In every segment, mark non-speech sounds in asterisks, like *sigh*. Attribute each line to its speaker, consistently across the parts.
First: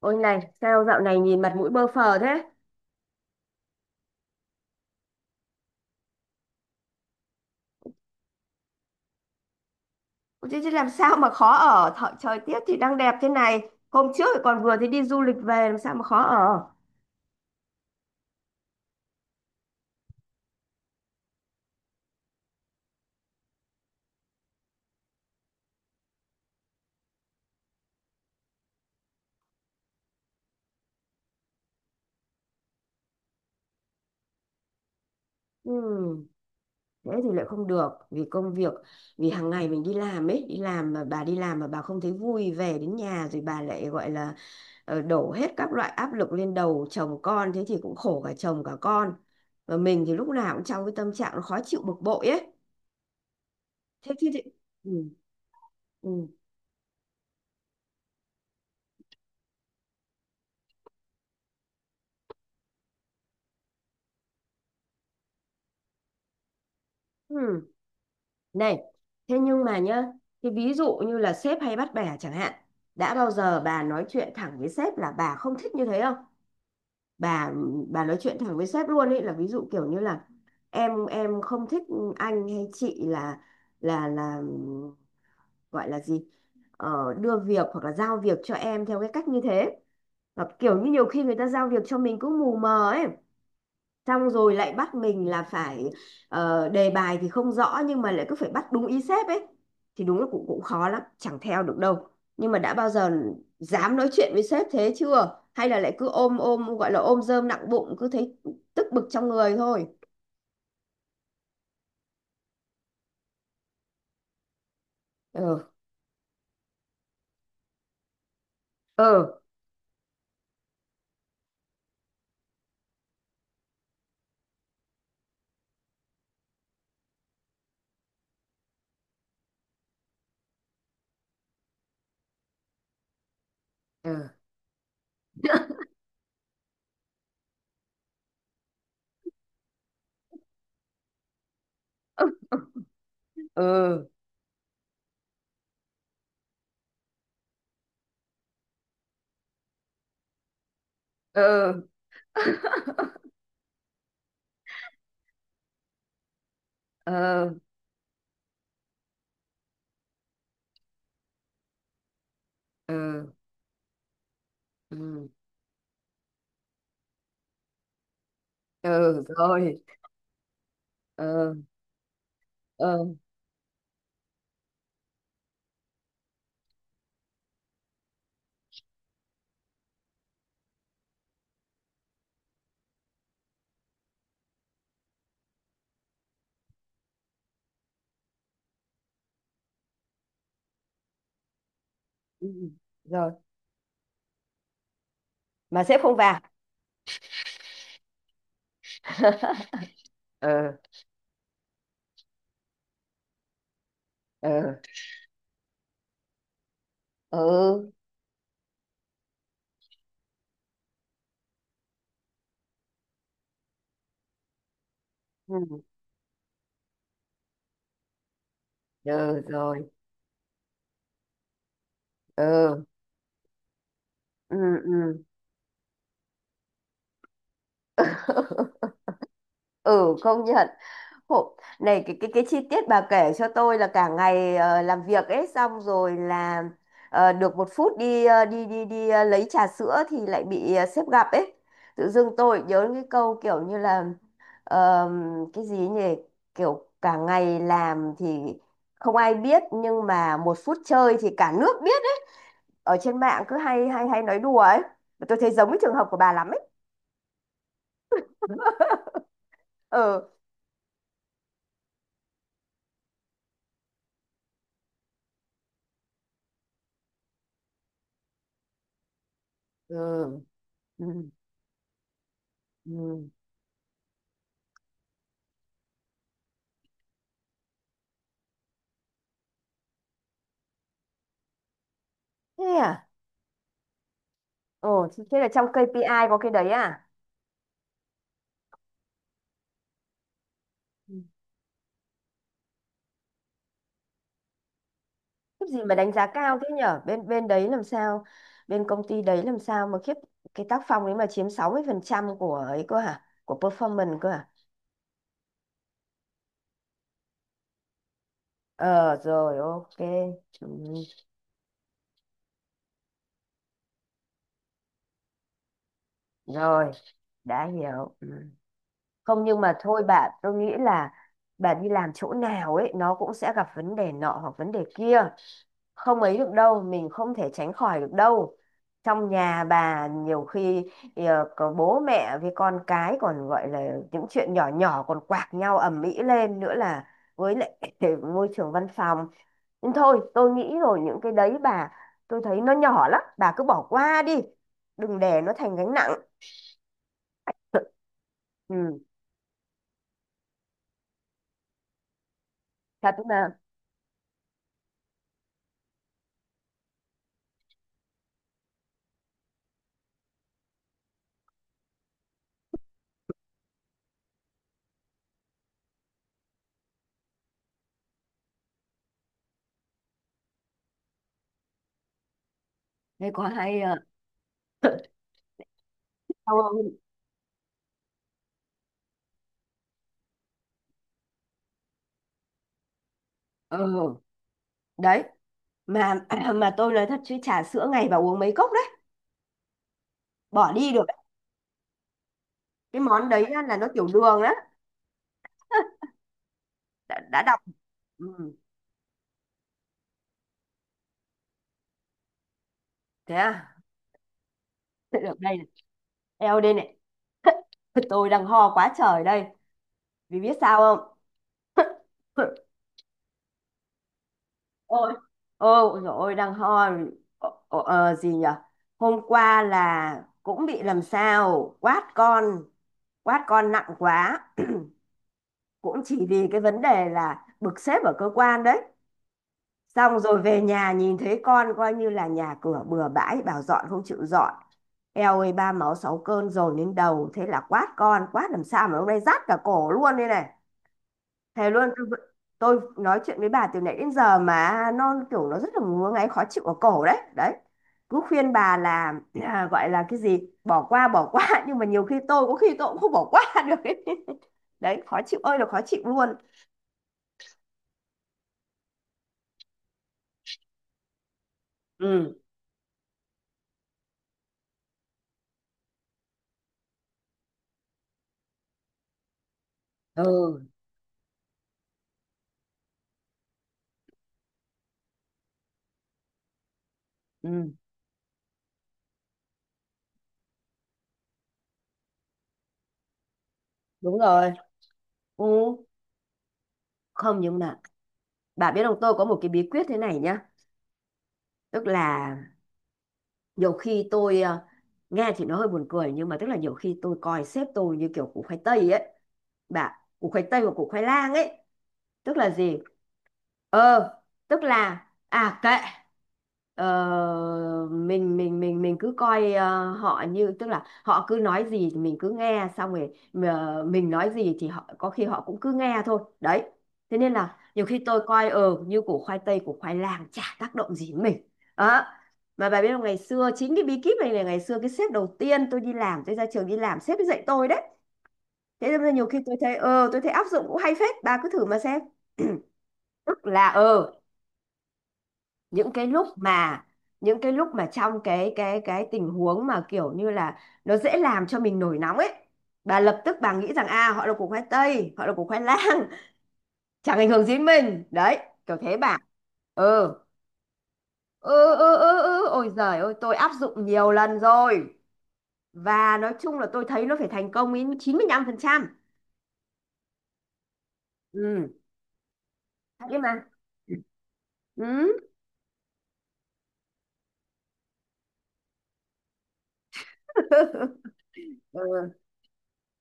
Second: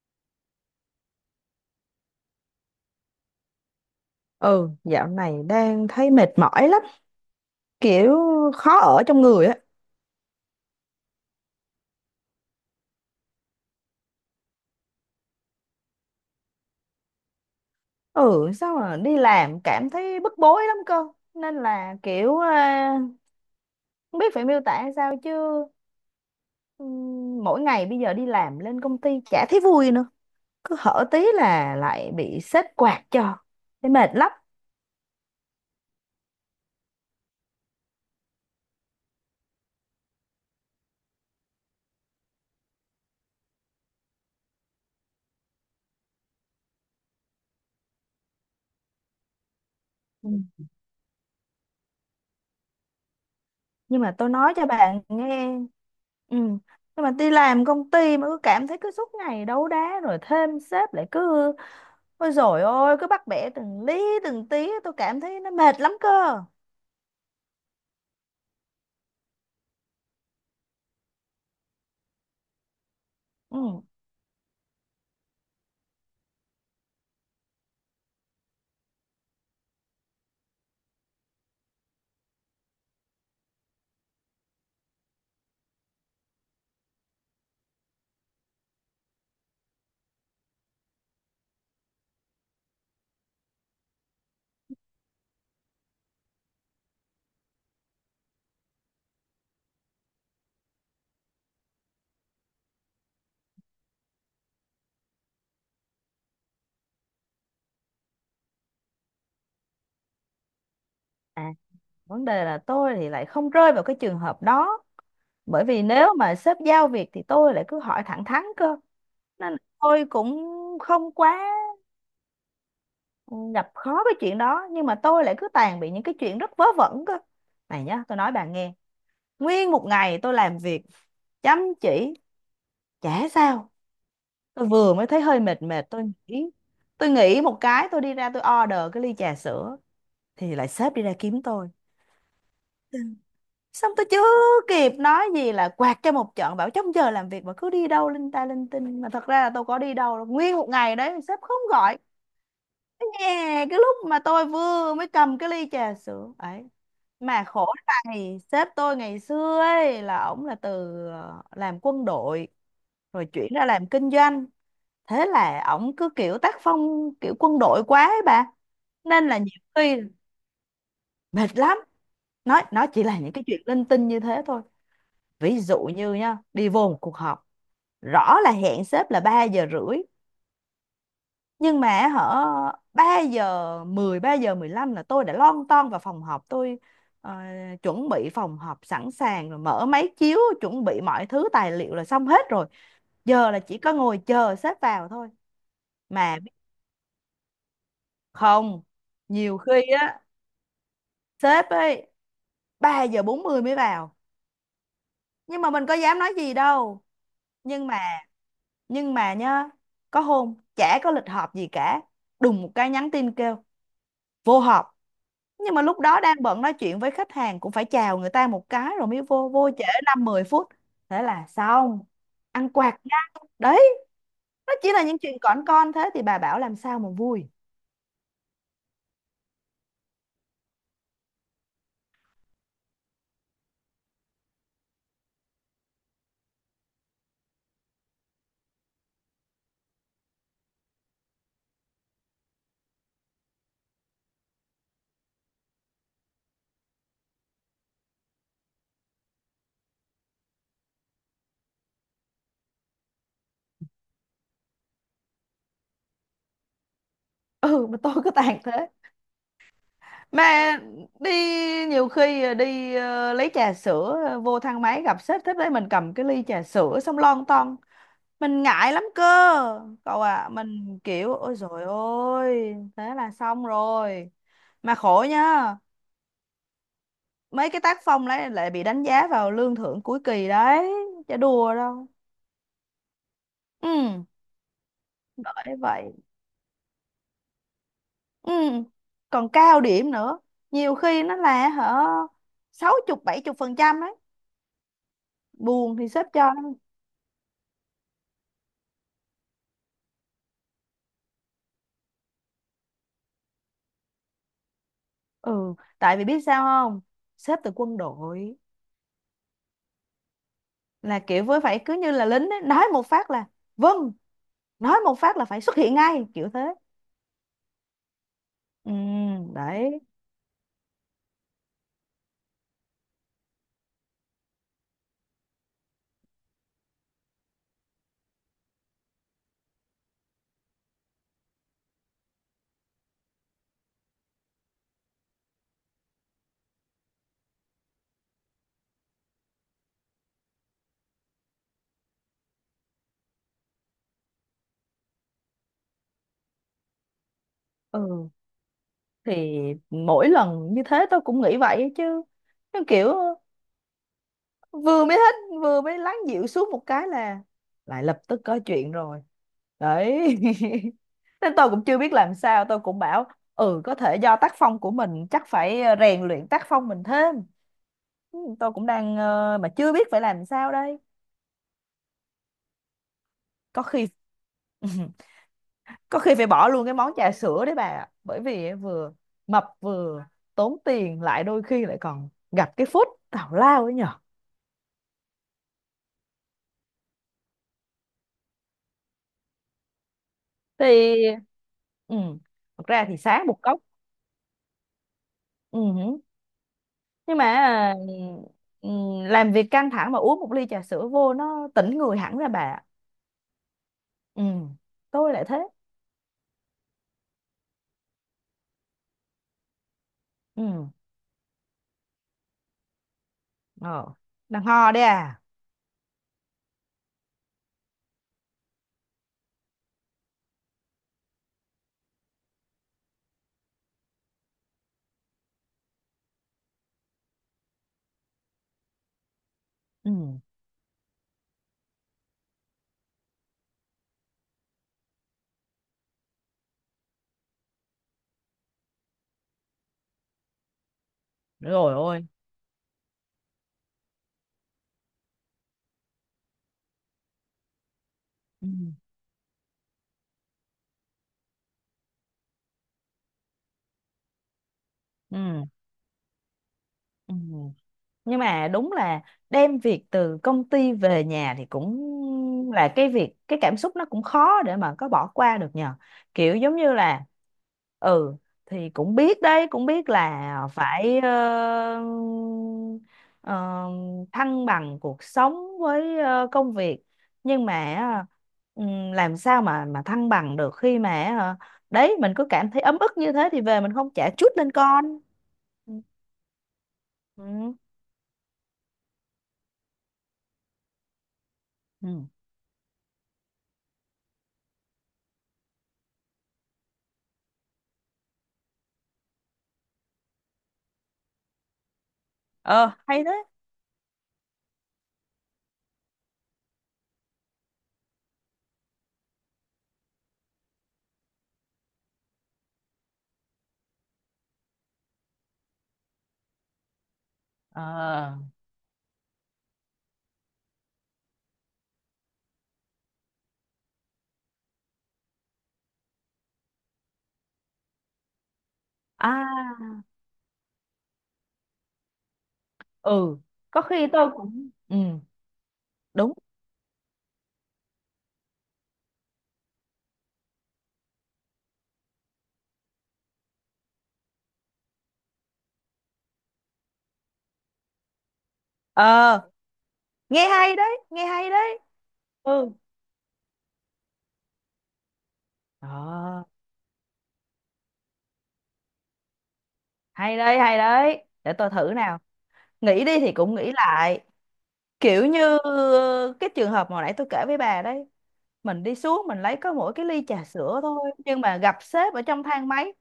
Speaker 1: Ôi này, sao dạo này nhìn mặt mũi bơ phờ thế?
Speaker 2: Ừ, dạo này đang thấy mệt mỏi lắm, kiểu khó ở trong người á.
Speaker 1: Ôi Chứ làm sao mà khó ở Thợ, Trời tiết thì đang đẹp thế này. Hôm trước thì còn vừa thì đi du lịch về. Làm sao mà khó ở.
Speaker 2: Ừ, sao mà đi làm cảm thấy bức bối lắm cơ. Nên là không biết phải miêu tả sao chứ mỗi ngày bây giờ đi làm lên công ty chả thấy vui nữa. Cứ hở tí là lại bị sếp quạt cho. Thấy mệt lắm.
Speaker 1: Ừm, thế thì lại không được vì công việc, vì hàng ngày mình đi làm ấy, đi làm mà bà đi làm mà bà không thấy vui, về đến nhà rồi bà lại gọi là đổ hết các loại áp lực lên đầu chồng con, thế thì cũng khổ cả chồng cả con, và mình thì lúc nào
Speaker 2: Ừ,
Speaker 1: cũng trong cái tâm trạng nó khó chịu bực bội ấy.
Speaker 2: nhưng
Speaker 1: thế
Speaker 2: mà tôi
Speaker 1: thì, thì...
Speaker 2: nói cho
Speaker 1: Ừ.
Speaker 2: bạn nghe.
Speaker 1: Ừ.
Speaker 2: Ừ, nhưng mà đi làm công ty mà cứ cảm thấy cứ suốt ngày đấu đá rồi thêm sếp lại cứ ôi dồi ôi cứ bắt bẻ từng lý từng tí, tôi cảm thấy nó mệt lắm cơ.
Speaker 1: Ừ. Này, thế nhưng mà nhá, thì ví dụ như là sếp hay bắt bẻ chẳng hạn, đã bao giờ bà
Speaker 2: ừ.
Speaker 1: nói chuyện thẳng với sếp là bà không thích như thế không? Bà bà nói chuyện thẳng với sếp luôn ấy, là ví dụ kiểu như là em không thích anh hay chị là là gọi là gì? Ờ, đưa việc hoặc là giao việc cho em theo cái cách như thế. Hoặc kiểu như nhiều khi người ta giao việc cho mình cũng mù mờ ấy, xong rồi lại bắt mình là phải đề bài thì không rõ nhưng mà lại cứ phải bắt đúng ý sếp ấy, thì đúng là cũng cũng khó lắm, chẳng theo được đâu. Nhưng mà đã bao giờ dám nói chuyện với sếp thế chưa, hay là lại cứ ôm ôm gọi là ôm rơm nặng bụng, cứ thấy tức bực trong người thôi?
Speaker 2: à vấn đề là tôi thì lại không rơi vào cái trường hợp đó,
Speaker 1: Ừ.
Speaker 2: bởi vì nếu mà sếp giao việc thì tôi lại cứ hỏi thẳng thắn cơ.
Speaker 1: Ừ.
Speaker 2: Nên là tôi cũng không quá gặp khó cái chuyện đó, nhưng mà tôi lại cứ tàn bị những cái chuyện rất vớ vẩn cơ. Này nhá, tôi nói bạn nghe. Nguyên một ngày tôi làm việc chăm chỉ, chả sao.
Speaker 1: Ừ.
Speaker 2: Tôi vừa mới thấy hơi mệt mệt, tôi nghĩ. Tôi nghĩ một cái, tôi đi ra tôi order cái ly trà sữa. Thì lại sếp đi ra kiếm tôi. Xong
Speaker 1: Ừ.
Speaker 2: tôi chưa kịp nói gì là quạt cho một trận, bảo trong giờ làm việc mà cứ đi đâu linh ta linh tinh. Mà thật ra là tôi có đi đâu đâu. Nguyên một ngày đấy, sếp không
Speaker 1: Ừ.
Speaker 2: gọi. Nè, cái lúc mà tôi vừa mới cầm cái ly trà sữa ấy mà
Speaker 1: Ừ.
Speaker 2: khổ. Này sếp tôi ngày xưa ấy là ổng là từ làm quân đội rồi
Speaker 1: Ừ.
Speaker 2: chuyển ra làm kinh doanh. Thế
Speaker 1: Ừ.
Speaker 2: là ổng cứ kiểu tác phong kiểu quân đội quá ấy bà.
Speaker 1: Ừ
Speaker 2: Nên là nhiều
Speaker 1: rồi.
Speaker 2: khi mệt
Speaker 1: Ừ.
Speaker 2: lắm, nói nó chỉ
Speaker 1: Ừ.
Speaker 2: là những cái chuyện linh tinh như thế thôi. Ví dụ như nha, đi vô một cuộc họp, rõ là hẹn sếp là 3 giờ rưỡi, nhưng mà hở 3 giờ 10, 3 giờ 15 là tôi đã lon ton vào phòng họp tôi ờ, chuẩn bị phòng họp sẵn sàng, rồi mở máy chiếu chuẩn bị mọi thứ tài liệu là xong hết rồi.
Speaker 1: Ừ, rồi.
Speaker 2: Giờ là chỉ có ngồi chờ sếp vào thôi,
Speaker 1: Mà sếp không
Speaker 2: mà
Speaker 1: vào.
Speaker 2: biết không, nhiều khi á,
Speaker 1: *laughs* Ừ.
Speaker 2: sếp ấy 3 giờ 40 mới vào.
Speaker 1: Ừ.
Speaker 2: Nhưng mà mình có dám nói gì đâu.
Speaker 1: Ừ.
Speaker 2: Nhưng mà nhưng mà nhá, có hôm chả có lịch họp gì cả, đùng một cái nhắn tin kêu vô họp. Nhưng mà lúc đó đang bận nói chuyện với khách hàng, cũng phải chào người ta một cái rồi mới
Speaker 1: Ừ,
Speaker 2: vô, vô
Speaker 1: rồi.
Speaker 2: trễ 5 10 phút, thế là xong, ăn
Speaker 1: Ừ.
Speaker 2: quạt nha. Đấy,
Speaker 1: Ừ.
Speaker 2: nó chỉ là những
Speaker 1: Ừ.
Speaker 2: chuyện cỏn con, thế thì bà bảo làm sao mà vui.
Speaker 1: *laughs* Ừ, công nhận. Hộ, này cái cái chi tiết bà kể cho tôi là cả ngày làm việc ấy, xong rồi là được một phút đi ờ, đi đi đi ờ, lấy trà sữa thì lại bị sếp gặp ấy, tự dưng tôi nhớ cái câu kiểu như là ờm, cái gì nhỉ, kiểu cả ngày làm thì không ai biết nhưng mà một phút chơi thì cả nước biết ấy, ở trên mạng cứ hay hay hay nói đùa ấy. Tôi thấy giống cái trường hợp của bà lắm ấy.
Speaker 2: Ừ, mà tôi cứ tàn thế.
Speaker 1: Ừ.
Speaker 2: Mà đi Nhiều khi đi lấy trà sữa, vô thang máy gặp sếp thế đấy, mình cầm cái ly trà sữa xong lon ton, mình ngại lắm cơ.
Speaker 1: Ừ.
Speaker 2: Cậu à, mình
Speaker 1: Ừ.
Speaker 2: kiểu ôi dồi ôi thế
Speaker 1: Ừ.
Speaker 2: là xong rồi. Mà khổ nhá, mấy cái tác phong đấy lại bị đánh giá vào lương thưởng cuối kỳ đấy, chả đùa đâu.
Speaker 1: Thế à?
Speaker 2: Ừ
Speaker 1: Ồ, thế thế là trong
Speaker 2: bởi
Speaker 1: KPI
Speaker 2: vậy.
Speaker 1: có cái đấy à?
Speaker 2: Ừ, còn cao điểm nữa, nhiều
Speaker 1: Ừ.
Speaker 2: khi nó là hở 60 70% đấy,
Speaker 1: Khiếp gì mà
Speaker 2: buồn thì
Speaker 1: đánh giá
Speaker 2: sếp cho.
Speaker 1: cao thế nhở? Bên bên đấy làm sao? Bên công ty đấy làm sao mà khiếp, cái tác phong đấy mà chiếm 60% của ấy cơ hả? Của performance cơ hả?
Speaker 2: Ừ, tại vì biết sao không, sếp từ quân đội,
Speaker 1: Ờ rồi, ok. Ừ.
Speaker 2: là kiểu với phải cứ như là lính ấy, nói một phát là vâng, nói một phát là phải xuất hiện ngay kiểu thế.
Speaker 1: Rồi, đã hiểu. Ừ.
Speaker 2: Ừ
Speaker 1: Không nhưng mà
Speaker 2: đấy.
Speaker 1: thôi bạn, tôi nghĩ là bạn đi làm chỗ nào ấy nó cũng sẽ gặp vấn đề nọ hoặc vấn đề kia, không ấy được đâu, mình không thể tránh khỏi được đâu. Trong nhà bà nhiều khi có bố mẹ với con cái còn gọi là những chuyện nhỏ nhỏ còn quạc nhau ầm ĩ lên, nữa là với lại *laughs* môi trường văn phòng. Nhưng thôi tôi nghĩ rồi, những cái đấy bà, tôi thấy nó nhỏ lắm, bà cứ bỏ qua đi, đừng để nó thành gánh nặng. *laughs*
Speaker 2: Ừ
Speaker 1: Ừ.
Speaker 2: thì mỗi lần như thế tôi cũng nghĩ vậy chứ, nó
Speaker 1: Thật
Speaker 2: kiểu
Speaker 1: mà.
Speaker 2: vừa mới hết, vừa mới lắng dịu xuống một cái là lại lập tức có chuyện rồi. Đấy *laughs* nên tôi cũng chưa biết làm sao, tôi cũng bảo ừ có thể do tác phong của mình, chắc phải rèn luyện tác phong mình thêm. Ừ, tôi cũng đang mà chưa biết phải làm sao đây.
Speaker 1: Thế có hay
Speaker 2: Có
Speaker 1: à.
Speaker 2: khi *laughs* có khi phải
Speaker 1: Đau
Speaker 2: bỏ luôn cái
Speaker 1: không?
Speaker 2: món trà sữa đấy bà ạ. Bởi vì á, vừa mập vừa tốn tiền, lại đôi khi lại còn gặp cái phút tào lao ấy nhở.
Speaker 1: Ừ, đấy. Mà *clears throat* mà tôi nói thật chứ trà sữa ngày bà uống mấy cốc đấy. Bỏ
Speaker 2: thì
Speaker 1: đi được đấy.
Speaker 2: ừ, thật
Speaker 1: Cái
Speaker 2: ra thì
Speaker 1: món đấy
Speaker 2: sáng một
Speaker 1: á, là
Speaker 2: cốc
Speaker 1: nó tiểu đường á.
Speaker 2: Ừ, nhưng
Speaker 1: Đã đọc.
Speaker 2: mà
Speaker 1: Ừ,
Speaker 2: ừ, làm việc căng thẳng mà uống 1 ly trà sữa vô nó tỉnh người hẳn ra bà ạ.
Speaker 1: thế à.
Speaker 2: Ừ,
Speaker 1: Thế
Speaker 2: tôi
Speaker 1: được
Speaker 2: lại
Speaker 1: đây
Speaker 2: thế.
Speaker 1: này. Eo đây này. *laughs* Tôi đang ho quá trời đây. Vì biết
Speaker 2: Ừ,
Speaker 1: sao không? *laughs*
Speaker 2: ờ, đang ho đấy
Speaker 1: Ôi.
Speaker 2: à.
Speaker 1: Ôi dồi ôi, đang ho. Gì nhở. Hôm qua là cũng bị làm sao. Quát con. Quát con nặng quá. Cũng chỉ vì cái vấn đề là bực sếp ở cơ quan đấy,
Speaker 2: Ừ
Speaker 1: xong rồi về nhà nhìn thấy con, coi như là nhà cửa bừa bãi, bảo dọn không chịu dọn. Eo ơi, ba máu sáu cơn dồn đến đầu, thế là quát con, quát làm sao mà hôm nay rát cả cổ luôn đây này. Thề luôn,
Speaker 2: rồi,
Speaker 1: tôi vẫn-
Speaker 2: ôi.
Speaker 1: Tôi nói chuyện với bà từ nãy đến giờ mà nó kiểu nó rất là ngứa ngáy khó chịu ở cổ đấy. Đấy. Cứ khuyên
Speaker 2: Ừ,
Speaker 1: bà là à, gọi là cái gì, bỏ qua *laughs* nhưng mà nhiều khi tôi có khi tôi cũng không bỏ qua *laughs* được ấy. Đấy, khó chịu ơi
Speaker 2: ừ,
Speaker 1: là khó chịu luôn.
Speaker 2: ừ, nhưng mà đúng là đem việc từ công ty về nhà thì cũng
Speaker 1: Ừ.
Speaker 2: là cái việc, cái cảm xúc nó cũng khó để mà có bỏ qua được nhờ, kiểu giống như là ừ thì cũng biết đấy, cũng biết là
Speaker 1: Ừ.
Speaker 2: phải ờ, thăng bằng cuộc sống với công việc. Nhưng
Speaker 1: Ừ.
Speaker 2: mà làm sao mà thăng bằng được khi mà đấy mình cứ cảm thấy ấm ức như thế thì về mình không
Speaker 1: Đúng
Speaker 2: chả
Speaker 1: rồi.
Speaker 2: chút lên con.
Speaker 1: Ừ,
Speaker 2: Ừ.
Speaker 1: không nhưng
Speaker 2: Ừ.
Speaker 1: mà bà biết không, tôi có một cái bí quyết thế này nhá. Tức
Speaker 2: Ừ.
Speaker 1: là nhiều khi tôi nghe thì nó hơi buồn cười nhưng mà tức là nhiều khi tôi coi sếp tôi như kiểu củ khoai tây ấy. Bà, củ khoai tây và củ khoai lang ấy, tức là gì,
Speaker 2: Ờ hay thế.
Speaker 1: ờ tức là à kệ, mình cứ coi họ như, tức là họ cứ nói gì thì mình cứ nghe, xong rồi mình nói gì thì họ có khi họ cũng cứ nghe thôi đấy. Thế nên là nhiều khi tôi
Speaker 2: Ờ.
Speaker 1: coi như củ khoai tây củ khoai lang, chả tác động gì đến mình đó. Mà bà biết không, ngày xưa chính cái bí kíp này là ngày xưa cái sếp đầu tiên tôi đi làm, tôi ra trường đi làm, sếp ấy dạy tôi đấy. Thế nên là nhiều khi tôi thấy
Speaker 2: À
Speaker 1: tôi thấy áp dụng cũng hay phết, bà cứ thử mà xem. *clears throat*
Speaker 2: ừ,
Speaker 1: Tức là
Speaker 2: có khi tôi cũng ừ.
Speaker 1: những cái lúc
Speaker 2: Đúng.
Speaker 1: mà trong cái tình huống mà kiểu như là nó dễ làm cho mình nổi nóng ấy, bà lập tức bà nghĩ rằng à họ là củ khoai tây, họ là củ khoai lang, *laughs* chẳng ảnh hưởng gì đến mình đấy, kiểu thế bà.
Speaker 2: Ờ
Speaker 1: ừ
Speaker 2: nghe hay đấy, nghe hay
Speaker 1: ừ
Speaker 2: đấy.
Speaker 1: ừ ừ ừ ôi
Speaker 2: Ừ.
Speaker 1: giời ơi, tôi áp dụng nhiều lần rồi, và nói
Speaker 2: Ờ
Speaker 1: chung là tôi thấy nó phải thành công đến 95%.
Speaker 2: hay đấy, hay đấy, để tôi
Speaker 1: Ừ,
Speaker 2: thử nào. Nghĩ
Speaker 1: thế
Speaker 2: đi thì
Speaker 1: mà.
Speaker 2: cũng nghĩ lại,
Speaker 1: Ừ.
Speaker 2: kiểu như ờ, cái trường hợp mà hồi nãy tôi kể với bà đấy, mình đi xuống mình lấy có mỗi cái ly trà sữa thôi, nhưng mà
Speaker 1: *laughs*
Speaker 2: gặp
Speaker 1: Ừ.
Speaker 2: sếp ở trong thang máy,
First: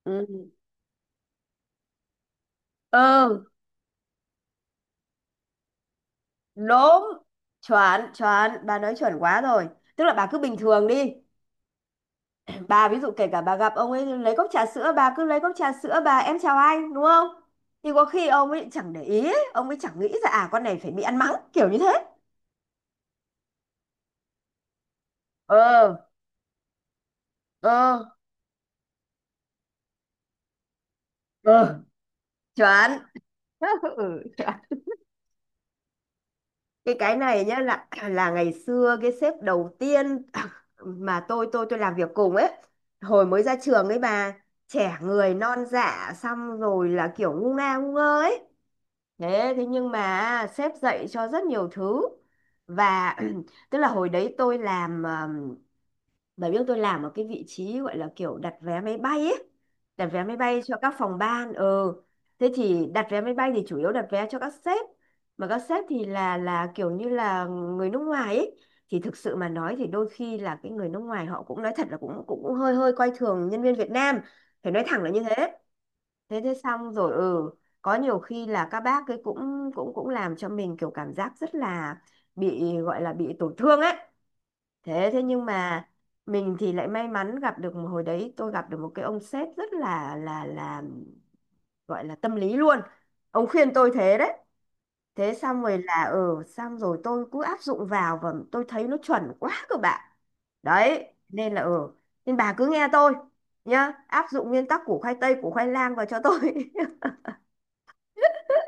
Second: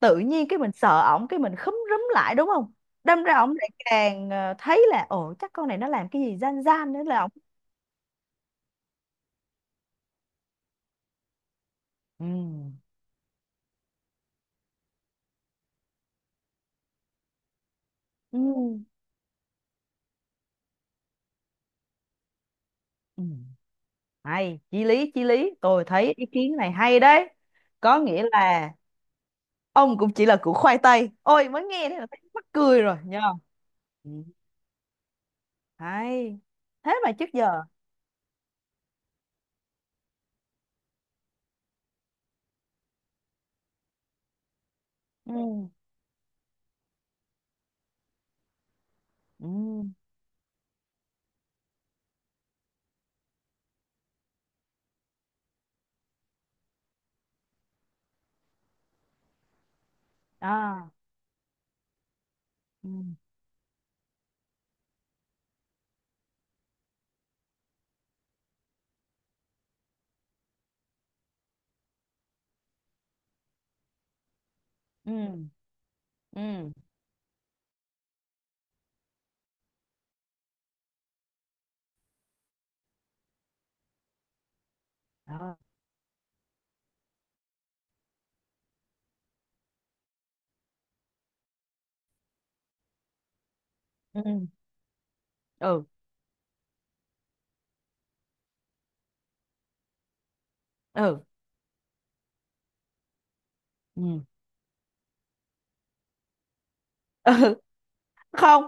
Speaker 2: tự nhiên
Speaker 1: Ừ.
Speaker 2: cái mình sợ ổng, cái mình khúm rúm lại đúng không. Đâm ra
Speaker 1: Ừ.
Speaker 2: ổng lại càng thấy là ồ chắc con này nó làm cái gì gian gian nữa
Speaker 1: Đúng.
Speaker 2: là ổng.
Speaker 1: Chuẩn, chuẩn, bà nói chuẩn quá rồi. Tức là bà cứ bình thường đi,
Speaker 2: Ừ.
Speaker 1: bà ví dụ kể cả bà gặp ông ấy lấy cốc trà sữa, bà cứ lấy cốc trà sữa, bà em chào anh, đúng không? Thì có khi
Speaker 2: Ừ.
Speaker 1: ông ấy chẳng để ý ấy. Ông ấy chẳng nghĩ ra à con này phải bị ăn mắng kiểu như thế.
Speaker 2: Ừ. Hay, chí lý, chí lý. Tôi
Speaker 1: ờ
Speaker 2: thấy ý kiến này hay đấy. Có
Speaker 1: ờ
Speaker 2: nghĩa là ông cũng chỉ là củ khoai tây. Ôi, mới
Speaker 1: ờ
Speaker 2: nghe thế là thấy mắc cười
Speaker 1: chuẩn.
Speaker 2: rồi, nhờ.
Speaker 1: *laughs*
Speaker 2: Ừ.
Speaker 1: Ừ,
Speaker 2: Hay.
Speaker 1: cái
Speaker 2: Thế mà trước
Speaker 1: này nhá,
Speaker 2: giờ.
Speaker 1: là ngày xưa cái sếp đầu tiên *clears throat* mà tôi làm việc cùng ấy, hồi mới ra trường ấy bà, trẻ người non
Speaker 2: Ừ.
Speaker 1: dạ, xong rồi là kiểu ngu ngơ ấy.
Speaker 2: Ừ.
Speaker 1: Thế thế nhưng mà sếp dạy cho rất nhiều thứ, và *clears throat* tức là hồi đấy tôi làm bà biết tôi làm ở cái vị trí gọi là kiểu đặt vé máy bay ấy. Đặt vé máy bay cho
Speaker 2: À.
Speaker 1: các phòng ban. Ừ. Thế thì
Speaker 2: Ừ.
Speaker 1: đặt vé máy bay thì chủ yếu đặt vé cho các sếp. Mà các sếp thì là kiểu như là người nước ngoài ấy. Thì thực sự mà nói thì đôi khi là cái người nước ngoài họ cũng nói thật là cũng cũng, cũng hơi hơi coi thường nhân viên Việt Nam. Phải nói thẳng là
Speaker 2: Ừ.
Speaker 1: như thế. Thế thế
Speaker 2: Ừ.
Speaker 1: xong rồi ừ. Có nhiều khi là các bác ấy cũng cũng cũng làm cho mình kiểu cảm giác rất là bị gọi là bị tổn thương ấy. Thế thế nhưng
Speaker 2: Ờ.
Speaker 1: mà mình thì lại may mắn gặp được, một hồi đấy tôi gặp được một cái ông sếp rất là là gọi là tâm lý luôn. Ông khuyên tôi thế đấy.
Speaker 2: Ừ.
Speaker 1: Thế xong rồi
Speaker 2: Ừ.
Speaker 1: là ừ, xong rồi tôi cứ áp dụng vào và tôi thấy nó chuẩn quá cơ bạn. Đấy,
Speaker 2: Ừ.
Speaker 1: nên là ừ, nên bà cứ nghe tôi nhá,
Speaker 2: Ừ. Ừ.
Speaker 1: áp dụng nguyên tắc củ khoai tây củ khoai lang vào cho tôi.
Speaker 2: *laughs* Không.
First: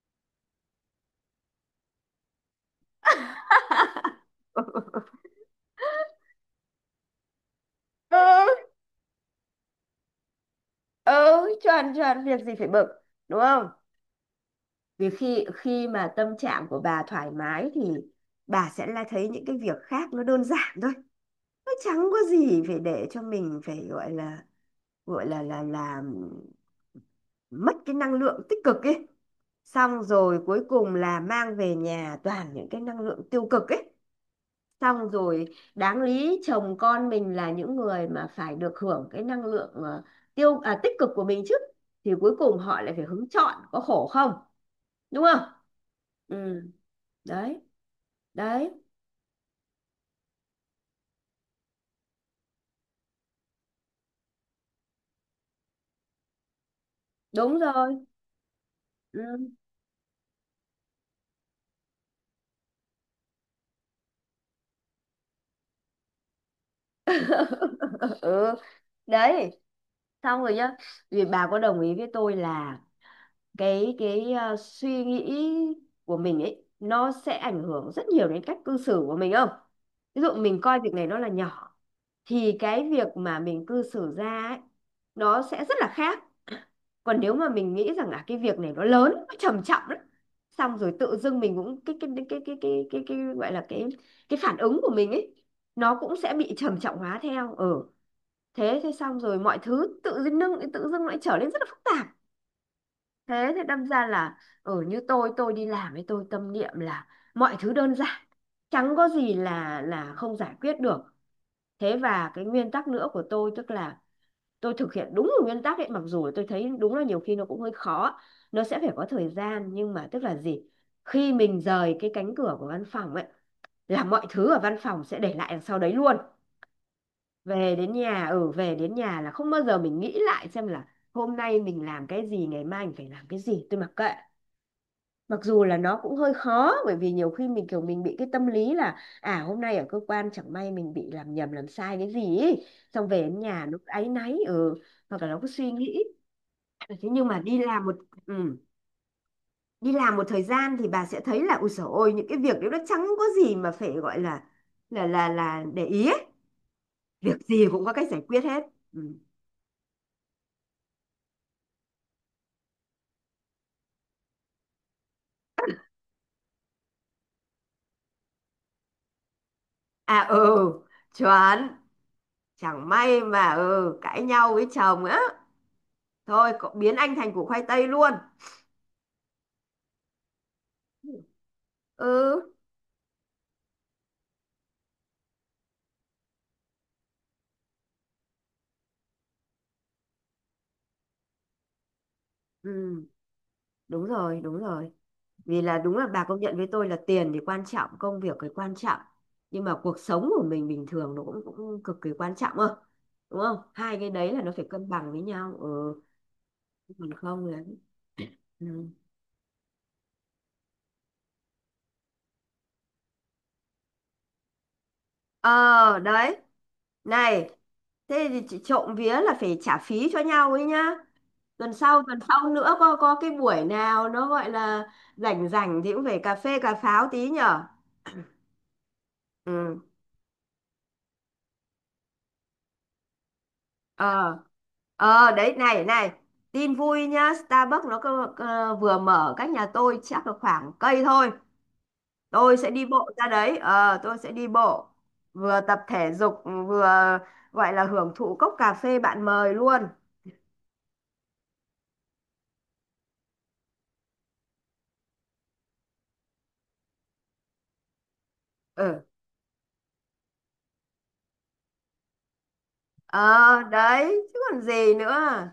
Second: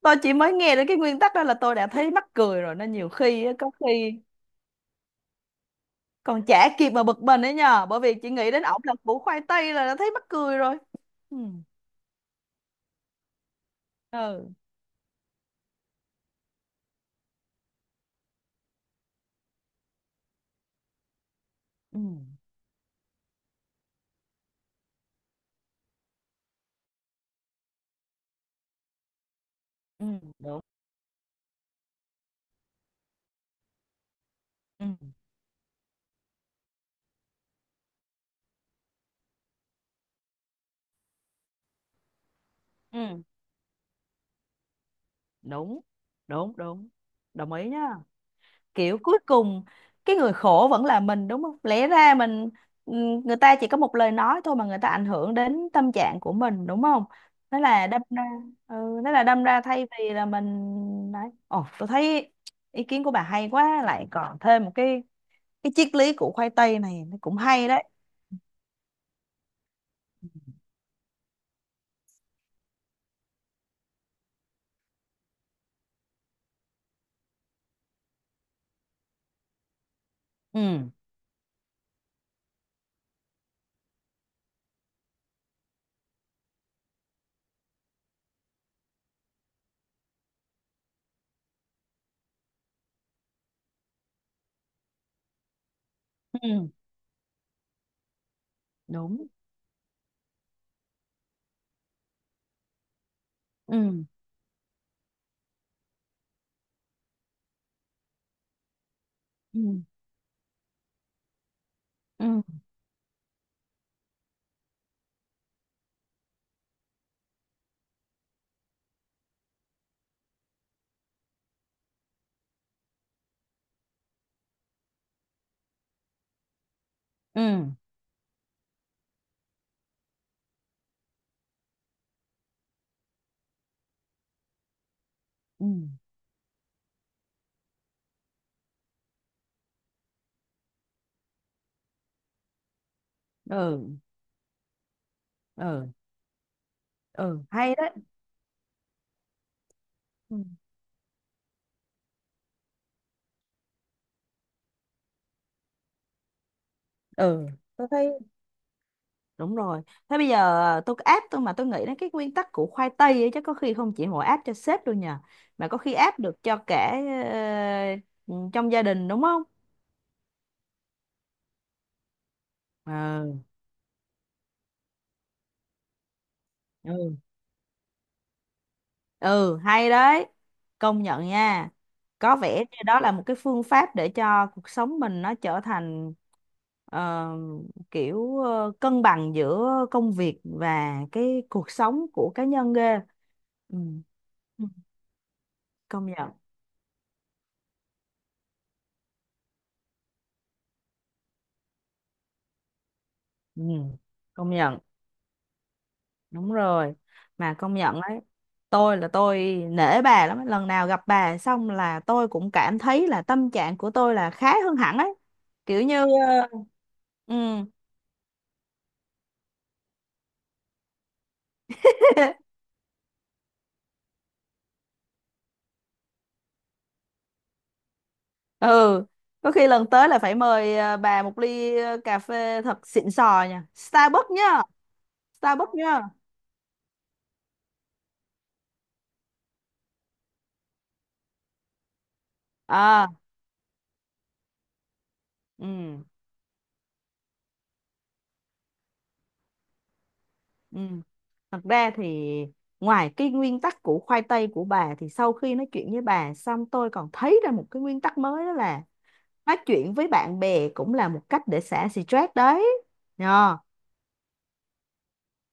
Speaker 2: Tôi chỉ mới nghe đến cái nguyên tắc đó là tôi đã thấy mắc cười rồi. Nên nhiều khi á, có khi
Speaker 1: *laughs*
Speaker 2: còn chả kịp mà bực mình ấy nhờ, bởi vì
Speaker 1: Ừ,
Speaker 2: chị nghĩ đến ổng là củ khoai tây là đã thấy mắc cười rồi. Ừ.
Speaker 1: ừ chuẩn, chuẩn, việc gì phải bực, đúng không?
Speaker 2: Ừ.
Speaker 1: Vì khi khi mà tâm trạng của bà thoải mái thì bà sẽ là thấy những cái việc khác nó đơn giản thôi, nó
Speaker 2: Ừ.
Speaker 1: chẳng có gì phải để cho mình phải gọi là là mất cái năng lượng tích cực ấy, xong
Speaker 2: Ừ,
Speaker 1: rồi
Speaker 2: đúng.
Speaker 1: cuối cùng là mang về nhà toàn những cái năng lượng tiêu cực ấy,
Speaker 2: Ừ.
Speaker 1: xong rồi đáng lý chồng con mình là những người mà phải được hưởng cái năng lượng ờ, tiêu à, tích cực của mình chứ, thì cuối cùng họ lại phải
Speaker 2: Ừ
Speaker 1: hứng chọn, có khổ không, đúng không?
Speaker 2: đúng,
Speaker 1: Ừ.
Speaker 2: đúng, đúng. Đồng
Speaker 1: Đấy.
Speaker 2: ý nhá.
Speaker 1: Đấy.
Speaker 2: Kiểu cuối cùng cái người khổ vẫn là mình đúng không, lẽ ra mình người ta chỉ có một lời nói thôi mà người ta ảnh hưởng đến tâm trạng của mình đúng không.
Speaker 1: Đúng
Speaker 2: Thế là đâm
Speaker 1: rồi.
Speaker 2: ra ừ, thế
Speaker 1: Ừ.
Speaker 2: là đâm ra thay vì là mình đấy, ồ tôi thấy ý kiến của bà hay quá, lại còn thêm một cái triết lý của khoai tây này nó cũng hay đấy.
Speaker 1: *laughs* ừ, đấy, xong rồi nhá. Vì bà có đồng ý với tôi là suy nghĩ của mình ấy nó sẽ ảnh hưởng rất nhiều đến cách cư xử của mình không? Ví dụ mình coi
Speaker 2: Ừ.
Speaker 1: việc này nó là nhỏ thì cái việc mà mình cư xử ra ấy, nó sẽ rất là khác. Còn nếu mà mình nghĩ rằng à cái việc này nó lớn, nó trầm trọng lắm, xong rồi tự dưng mình cũng cái gọi là cái phản ứng của mình ấy nó cũng sẽ bị
Speaker 2: Ừ
Speaker 1: trầm trọng hóa theo, ừ. Thế thế xong
Speaker 2: đúng.
Speaker 1: rồi mọi thứ tự dưng tự dưng lại trở nên rất là phức tạp. Thế thế đâm
Speaker 2: Ừ.
Speaker 1: ra là ừ, như tôi đi làm ấy, tôi tâm niệm là mọi thứ đơn giản, chẳng có gì
Speaker 2: Ừ.
Speaker 1: là không giải quyết được. Thế và
Speaker 2: Ừ.
Speaker 1: cái nguyên tắc nữa của tôi tức là tôi thực hiện đúng cái nguyên tắc ấy, mặc dù tôi thấy đúng là nhiều khi nó cũng hơi khó, nó sẽ phải có thời gian. Nhưng mà tức là gì, khi mình rời cái cánh cửa của văn phòng ấy là mọi thứ ở văn phòng sẽ để lại đằng sau đấy luôn.
Speaker 2: Ừ.
Speaker 1: Về đến nhà, ừ, về đến nhà là không bao giờ mình nghĩ lại xem là hôm nay mình làm cái gì, ngày mai mình phải làm cái gì, tôi mặc kệ. Mặc dù
Speaker 2: Ừ.
Speaker 1: là nó cũng hơi khó bởi vì nhiều khi mình kiểu mình bị cái tâm lý là à, hôm nay ở cơ quan chẳng may mình bị làm nhầm làm sai cái gì ý, xong về đến nhà nó cứ
Speaker 2: Ừ.
Speaker 1: áy náy, ừ, hoặc là nó cứ suy
Speaker 2: Ừ.
Speaker 1: nghĩ. Ừ, thế nhưng mà
Speaker 2: Ừ
Speaker 1: đi
Speaker 2: hay
Speaker 1: làm
Speaker 2: đấy.
Speaker 1: một, ừ, đi làm một
Speaker 2: Ừ.
Speaker 1: thời gian thì bà sẽ thấy là ui dồi ôi, những cái việc đấy nó chẳng có gì mà phải gọi là là để ý ấy. Việc
Speaker 2: Ừ
Speaker 1: gì cũng
Speaker 2: tôi
Speaker 1: có cách
Speaker 2: thấy
Speaker 1: giải quyết hết. Ừ.
Speaker 2: đúng rồi. Thế bây giờ tôi áp, tôi mà tôi nghĩ đến cái nguyên tắc của khoai tây ấy, chắc có khi không chỉ mỗi áp cho sếp đâu nhờ, mà có khi áp được cho cả ờ, trong gia đình đúng không.
Speaker 1: À ừ, chuẩn, chẳng may
Speaker 2: Ừ.
Speaker 1: mà ừ cãi nhau với chồng á, thôi cậu biến anh
Speaker 2: Ừ.
Speaker 1: thành củ khoai tây luôn.
Speaker 2: Ừ, hay đấy. Công nhận nha. Có
Speaker 1: Ừ,
Speaker 2: vẻ như đó là một cái phương pháp để cho cuộc sống mình nó trở thành ờ, kiểu ờ, cân bằng giữa công việc và cái cuộc sống của cá nhân ghê.
Speaker 1: ừ,
Speaker 2: Ừ.
Speaker 1: đúng rồi, đúng
Speaker 2: Ừ,
Speaker 1: rồi. Vì là đúng là
Speaker 2: công
Speaker 1: bà
Speaker 2: nhận.
Speaker 1: công nhận với tôi là tiền thì quan trọng, công việc thì quan trọng, nhưng mà cuộc sống của mình bình thường nó cũng cũng cực kỳ quan trọng, ơ, đúng không?
Speaker 2: Ừ,
Speaker 1: Hai cái đấy là
Speaker 2: công
Speaker 1: nó phải
Speaker 2: nhận.
Speaker 1: cân bằng với nhau, ừ.
Speaker 2: Đúng rồi.
Speaker 1: Còn không
Speaker 2: Mà
Speaker 1: là
Speaker 2: công nhận đấy.
Speaker 1: ừ.
Speaker 2: Tôi là tôi nể bà lắm ấy. Lần nào gặp bà xong là tôi cũng cảm thấy là tâm trạng của tôi là khá hơn hẳn ấy. Kiểu như
Speaker 1: Ờ đấy,
Speaker 2: ờ, ừ.
Speaker 1: này, thế thì chị trộm vía là phải trả phí cho nhau ấy nhá, tuần sau, tuần sau
Speaker 2: *laughs*
Speaker 1: nữa, có cái buổi nào nó gọi là rảnh rảnh thì cũng phải cà phê cà pháo tí nhở.
Speaker 2: Ừ, có khi
Speaker 1: Ừ,
Speaker 2: lần tới là phải mời bà 1 ly cà phê thật xịn sò nha, Starbucks
Speaker 1: ờ,
Speaker 2: nhá.
Speaker 1: ờ đấy,
Speaker 2: Starbucks
Speaker 1: này
Speaker 2: nhá.
Speaker 1: này, tin vui nhá, Starbucks nó cơ, cơ, vừa mở cách nhà tôi chắc là khoảng cây thôi, tôi sẽ đi
Speaker 2: À.
Speaker 1: bộ ra đấy, ờ tôi sẽ đi bộ vừa
Speaker 2: Ừ.
Speaker 1: tập thể dục vừa gọi là hưởng thụ cốc cà phê bạn mời luôn.
Speaker 2: Ừ thật ra thì ngoài cái nguyên tắc của khoai tây của bà thì sau khi nói chuyện với bà xong tôi còn thấy ra một cái nguyên tắc mới, đó là
Speaker 1: Ừ,
Speaker 2: nói chuyện với bạn bè cũng là một cách để xả stress đấy nhờ.
Speaker 1: ờ đấy chứ còn gì nữa.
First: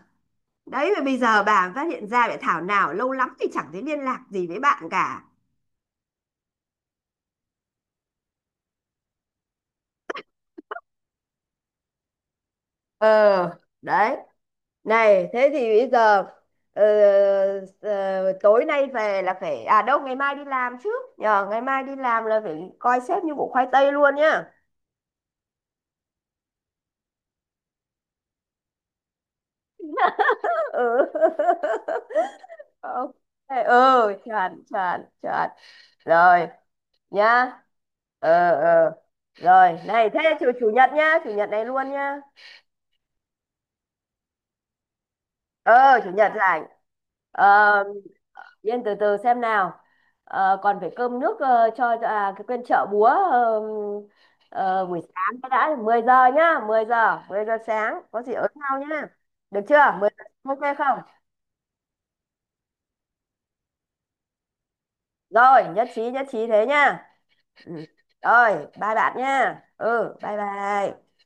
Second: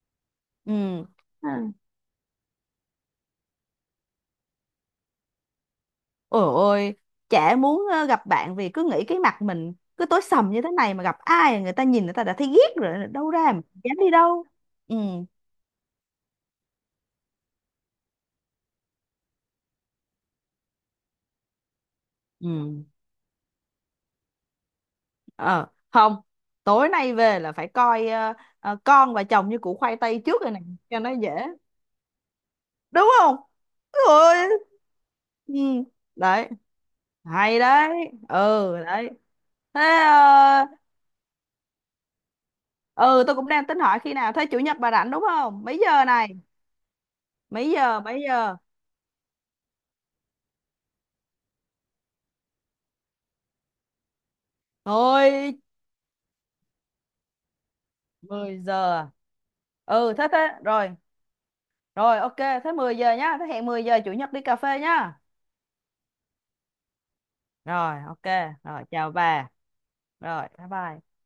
Speaker 1: Đấy mà
Speaker 2: Ừ.
Speaker 1: bây giờ bà phát hiện ra, lại thảo nào lâu lắm thì chẳng thấy liên lạc gì với bạn cả.
Speaker 2: Ôi ôi, chả muốn gặp bạn vì cứ nghĩ cái mặt mình cứ tối sầm như thế này, mà gặp ai người ta nhìn người ta đã thấy ghét rồi, đâu ra
Speaker 1: Ờ
Speaker 2: mà dám đi
Speaker 1: đấy,
Speaker 2: đâu. Ừ,
Speaker 1: này, thế thì bây giờ ờ, tối nay về là phải, à đâu, ngày mai đi làm trước nhờ, ngày mai đi làm là phải
Speaker 2: ừ,
Speaker 1: coi sếp như củ khoai tây luôn nhá.
Speaker 2: ờ, không, tối nay về là phải coi con và chồng như củ khoai tây trước rồi này,
Speaker 1: *laughs* Ừ.
Speaker 2: cho nó dễ.
Speaker 1: *laughs*
Speaker 2: Đúng
Speaker 1: Ok,
Speaker 2: không?
Speaker 1: ừ,
Speaker 2: Ôi,
Speaker 1: chuẩn chuẩn chuẩn,
Speaker 2: ừ,
Speaker 1: rồi
Speaker 2: đấy,
Speaker 1: nhá.
Speaker 2: hay đấy, ừ,
Speaker 1: ờ ờ
Speaker 2: đấy.
Speaker 1: Rồi,
Speaker 2: Thế,
Speaker 1: này, thế chủ chủ nhật nhá, chủ nhật này luôn nhá.
Speaker 2: ừ, tôi cũng đang tính hỏi khi nào, thế chủ nhật bà rảnh đúng không? Mấy
Speaker 1: Ờ,
Speaker 2: giờ
Speaker 1: chủ
Speaker 2: này?
Speaker 1: nhật rảnh, ờ.
Speaker 2: Mấy giờ, mấy giờ?
Speaker 1: Yên, từ từ xem nào. Ờ, còn phải cơm nước ờ, à, cái quên, chợ búa, buổi sáng cái
Speaker 2: Thôi
Speaker 1: đã, 10 giờ nhá, 10 giờ, 10 giờ sáng có gì ở
Speaker 2: 10
Speaker 1: nhau
Speaker 2: giờ
Speaker 1: nhá.
Speaker 2: à?
Speaker 1: Được chưa? 10
Speaker 2: Ừ
Speaker 1: giờ
Speaker 2: thế thế
Speaker 1: ok
Speaker 2: rồi,
Speaker 1: không?
Speaker 2: rồi ok. Thế 10 giờ nhá, thế hẹn 10 giờ chủ nhật đi cà phê nhá.
Speaker 1: Rồi, nhất trí thế nhá. Ừ.
Speaker 2: Rồi ok.
Speaker 1: Rồi,
Speaker 2: Rồi
Speaker 1: bye
Speaker 2: chào
Speaker 1: bạn
Speaker 2: bà.
Speaker 1: nha. Ừ, bye
Speaker 2: Rồi bye
Speaker 1: bye.
Speaker 2: bye.